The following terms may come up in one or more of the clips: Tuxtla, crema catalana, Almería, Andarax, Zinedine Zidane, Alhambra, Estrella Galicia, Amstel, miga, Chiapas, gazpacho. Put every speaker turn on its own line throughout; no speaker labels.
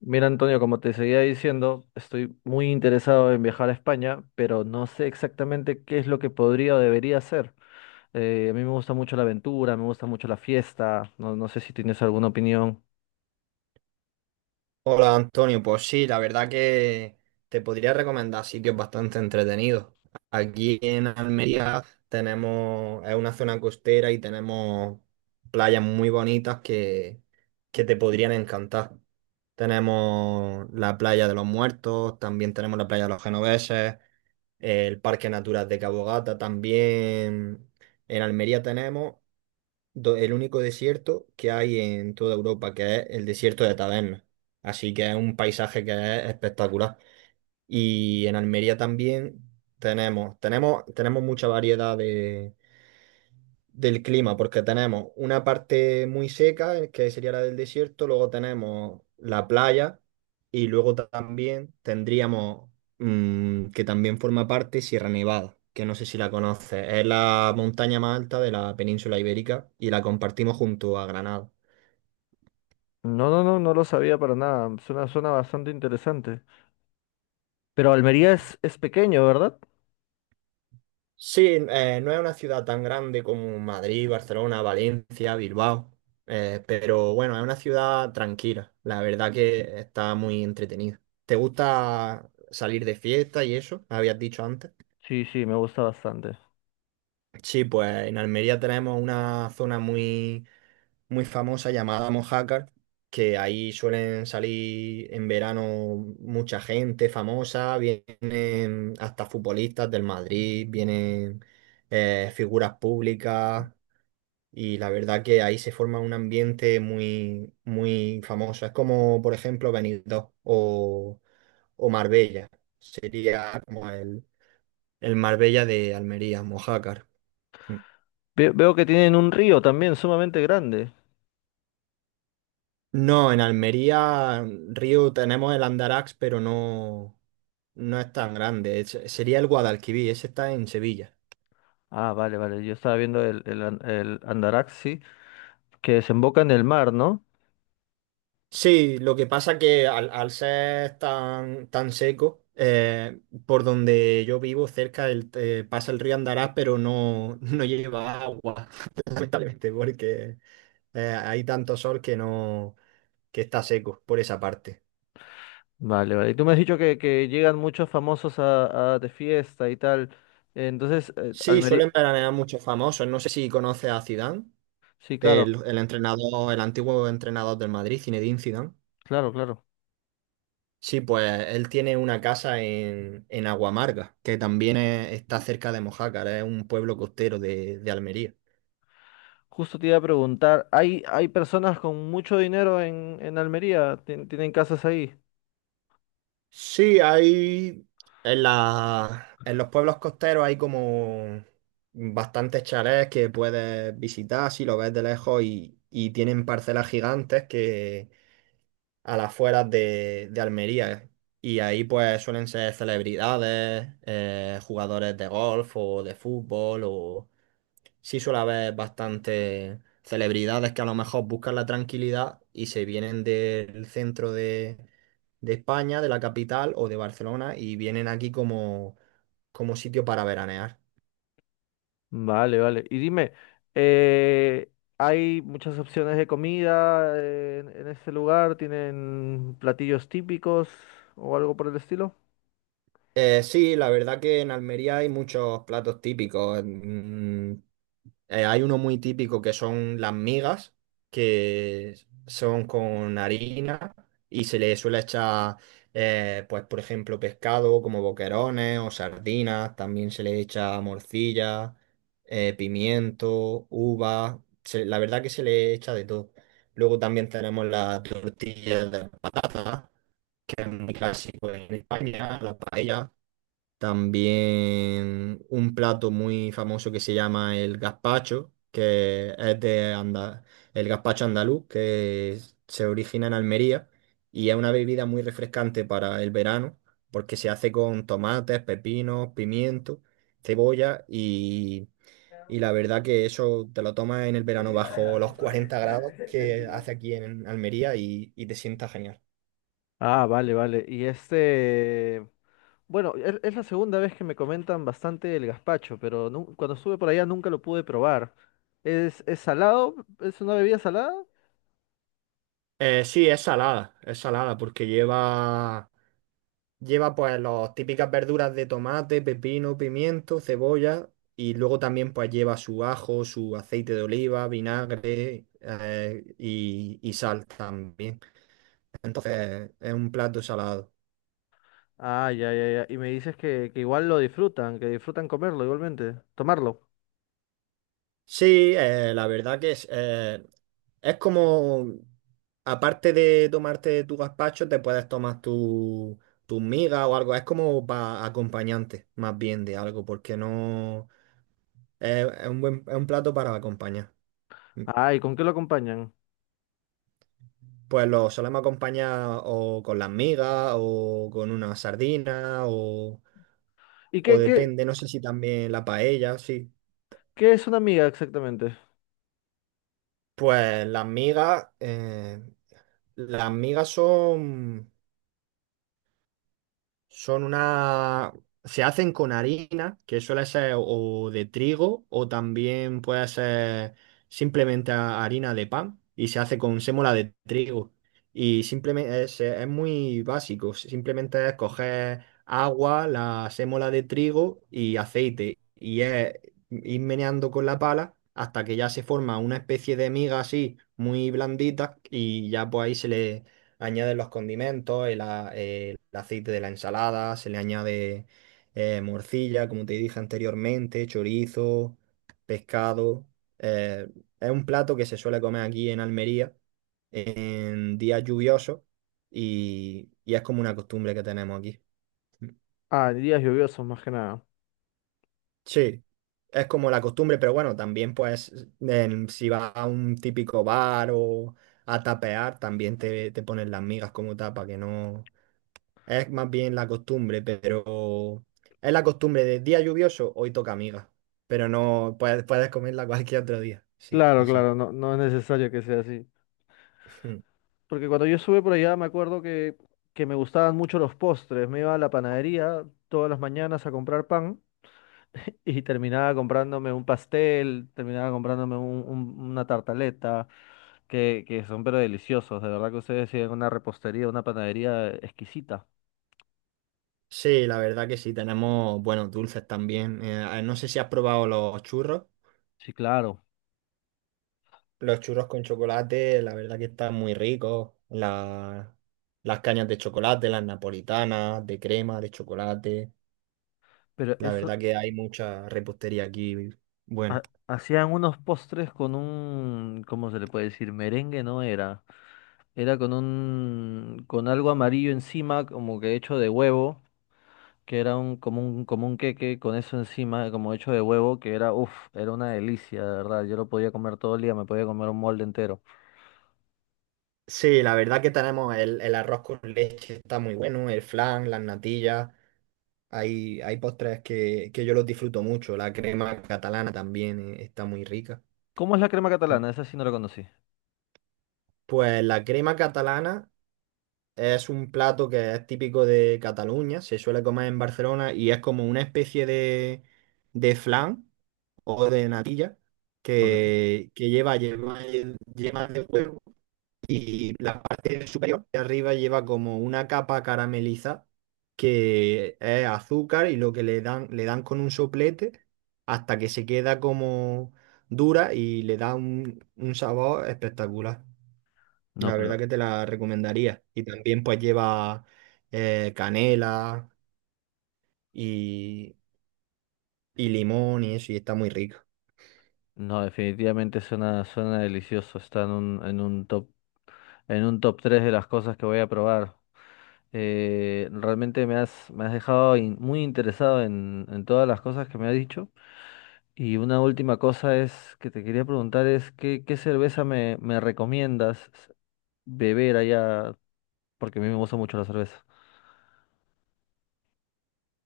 Mira, Antonio, como te seguía diciendo, estoy muy interesado en viajar a España, pero no sé exactamente qué es lo que podría o debería hacer. A mí me gusta mucho la aventura, me gusta mucho la fiesta, no, no sé si tienes alguna opinión.
Hola Antonio, pues sí, la verdad que te podría recomendar sitios bastante entretenidos. Aquí en Almería tenemos, es una zona costera y tenemos playas muy bonitas que te podrían encantar. Tenemos la playa de los Muertos, también tenemos la playa de los Genoveses, el Parque Natural de Cabo Gata, también en Almería tenemos el único desierto que hay en toda Europa, que es el desierto de Tabernas. Así que es un paisaje que es espectacular. Y en Almería también tenemos mucha variedad de, del clima, porque tenemos una parte muy seca, que sería la del desierto, luego tenemos la playa y luego también tendríamos, que también forma parte Sierra Nevada, que no sé si la conoces, es la montaña más alta de la península ibérica y la compartimos junto a Granada.
No, no, no, no lo sabía para nada, suena, suena bastante interesante. Pero Almería es pequeño, ¿verdad?
Sí, no es una ciudad tan grande como Madrid, Barcelona, Valencia, Bilbao, pero bueno, es una ciudad tranquila. La verdad que está muy entretenida. ¿Te gusta salir de fiesta y eso? Habías dicho antes.
Sí, sí, me gusta bastante.
Sí, pues en Almería tenemos una zona muy famosa llamada Mojácar, que ahí suelen salir en verano mucha gente famosa, vienen hasta futbolistas del Madrid, vienen figuras públicas. Y la verdad que ahí se forma un ambiente muy famoso. Es como, por ejemplo, Benidorm o Marbella. Sería como el Marbella de Almería, Mojácar.
Veo que tienen un río también sumamente grande.
No, en Almería, río, tenemos el Andarax, pero no, no es tan grande. Sería el Guadalquivir, ese está en Sevilla.
Ah, vale, vale, yo estaba viendo el Andarax, sí, que desemboca en el mar, ¿no?
Sí, lo que pasa que al ser tan seco, por donde yo vivo cerca pasa el río Andarás, pero no, no lleva agua, lamentablemente, porque hay tanto sol que no, que está seco por esa parte.
Vale, vale. Y tú me has dicho que llegan muchos famosos a de fiesta y tal. Entonces,
Sí,
Almería.
suelen veranear muchos famosos. No sé si conoces a Zidane,
Sí, claro,
el entrenador, el antiguo entrenador del Madrid, Zinedine Zidane.
claro, claro.
Sí, pues él tiene una casa en Aguamarga, que también está cerca de Mojácar, es un pueblo costero de Almería.
Justo te iba a preguntar, ¿hay, hay personas con mucho dinero en Almería? ¿Tienen casas ahí?
Sí, hay en los pueblos costeros hay como bastantes chalets que puedes visitar si lo ves de lejos y tienen parcelas gigantes que a las afueras de Almería. Y ahí pues suelen ser celebridades, jugadores de golf o de fútbol o sí suele haber bastantes celebridades que a lo mejor buscan la tranquilidad y se vienen del centro de España, de la capital o de Barcelona y vienen aquí como, como sitio para veranear.
Vale, vale. Y dime, eh, ¿hay muchas opciones de comida en este lugar? ¿Tienen platillos típicos o algo por el estilo?
Sí, la verdad que en Almería hay muchos platos típicos. Hay uno muy típico que son las migas, que son con harina y se le suele echar, pues por ejemplo, pescado como boquerones o sardinas. También se le echa morcilla, pimiento, uva. La verdad que se le echa de todo. Luego también tenemos las tortillas de patata, que es muy clásico en España, la paella. También un plato muy famoso que se llama el gazpacho, que es de anda el gazpacho andaluz, que se origina en Almería y es una bebida muy refrescante para el verano, porque se hace con tomates, pepinos, pimiento, cebolla y la verdad que eso te lo tomas en el verano bajo los 40 grados que hace aquí en Almería y te sienta genial.
Ah, vale, vale. Y este... Bueno, es la segunda vez que me comentan bastante el gazpacho, pero cuando estuve por allá nunca lo pude probar. Es salado? ¿Es una bebida salada?
Sí, es salada porque lleva. Lleva pues las típicas verduras de tomate, pepino, pimiento, cebolla y luego también pues lleva su ajo, su aceite de oliva, vinagre, y sal también. Entonces es un plato salado.
Ah, ya, ya, ya. Y me dices que igual lo disfrutan, que disfrutan comerlo igualmente, tomarlo.
Sí, la verdad que es como, aparte de tomarte tu gazpacho, te puedes tomar tu, tus migas o algo. Es como para acompañante más bien de algo porque no es un buen, es un plato para acompañar.
Ah, ¿y con qué lo acompañan?
Pues lo solemos acompañar o con las migas o con una sardina
¿Y
o depende, no sé si también la paella, sí.
qué es una miga exactamente?
Pues las migas son. Son una... Se hacen con harina, que suele ser o de trigo o también puede ser simplemente harina de pan y se hace con sémola de trigo. Y simplemente es muy básico, simplemente es coger agua, la sémola de trigo y aceite y es ir meneando con la pala hasta que ya se forma una especie de miga así muy blandita y ya pues ahí añaden los condimentos, el, el aceite de la ensalada, se le añade morcilla, como te dije anteriormente, chorizo, pescado. Eh, es un plato que se suele comer aquí en Almería en días lluviosos y es como una costumbre que tenemos aquí.
Ah, en días lluviosos más que nada.
Sí, es como la costumbre, pero bueno, también pues si vas a un típico bar o a tapear, también te ponen las migas como tapa, que no, es más bien la costumbre, pero es la costumbre de día lluvioso, hoy toca amiga. Pero no puedes, puedes comerla cualquier otro día. Sí,
Claro,
exacto.
claro, no, no es necesario que sea así. Porque cuando yo estuve por allá me acuerdo que me gustaban mucho los postres. Me iba a la panadería todas las mañanas a comprar pan. Y terminaba comprándome un pastel, terminaba comprándome una tartaleta, que son pero deliciosos. De verdad que ustedes tienen una repostería, una panadería exquisita.
Sí, la verdad que sí, tenemos buenos dulces también. No sé si has probado los churros.
Sí, claro.
Los churros con chocolate, la verdad que están muy ricos. Las cañas de chocolate, las napolitanas, de crema, de chocolate.
Pero
La
eso,
verdad que hay mucha repostería aquí. Bueno.
hacían unos postres con un, ¿cómo se le puede decir? Merengue no era. Era con un, con algo amarillo encima, como que hecho de huevo, que era un, como un, como un queque con eso encima, como hecho de huevo, que era, uff, era una delicia, de verdad. Yo lo podía comer todo el día, me podía comer un molde entero.
Sí, la verdad que tenemos el arroz con leche, está muy bueno, el flan, las natillas, hay postres que yo los disfruto mucho, la crema catalana también, está muy rica.
¿Cómo es la crema catalana? Esa sí no la conocí.
Pues la crema catalana es un plato que es típico de Cataluña, se suele comer en Barcelona y es como una especie de flan o de natilla
Ok.
que lleva. Y la parte superior de arriba lleva como una capa carameliza que es azúcar y lo que le dan con un soplete hasta que se queda como dura y le da un sabor espectacular.
No,
La
pero
verdad que te la recomendaría. Y también pues lleva canela y, y limón y eso y está muy rico.
no, definitivamente suena, suena delicioso. Está en un top 3 de las cosas que voy a probar. Realmente me has dejado muy interesado en todas las cosas que me has dicho. Y una última cosa es que te quería preguntar es qué, qué cerveza me, me recomiendas beber allá, porque a mí me gusta mucho la cerveza.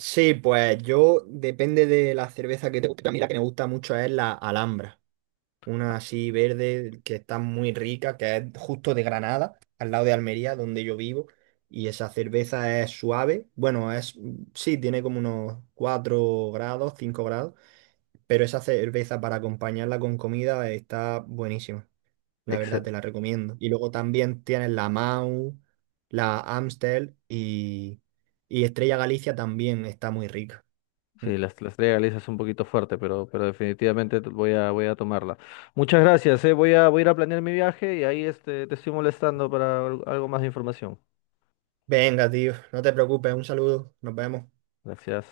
Sí, pues yo depende de la cerveza que te guste. A mí la que me gusta mucho es la Alhambra. Una así verde que está muy rica, que es justo de Granada, al lado de Almería, donde yo vivo, y esa cerveza es suave, bueno, es, sí, tiene como unos 4 grados, 5 grados, pero esa cerveza para acompañarla con comida está buenísima, la verdad te la recomiendo. Y luego también tienes la Mau, la Amstel y Estrella Galicia también está muy rica. Mm.
Sí, la estrella Galicia es un poquito fuerte, pero definitivamente voy a, voy a tomarla. Muchas gracias, eh. Voy a, voy a ir a planear mi viaje y ahí este, te estoy molestando para algo más de información.
Venga, tío, no te preocupes, un saludo, nos vemos.
Gracias.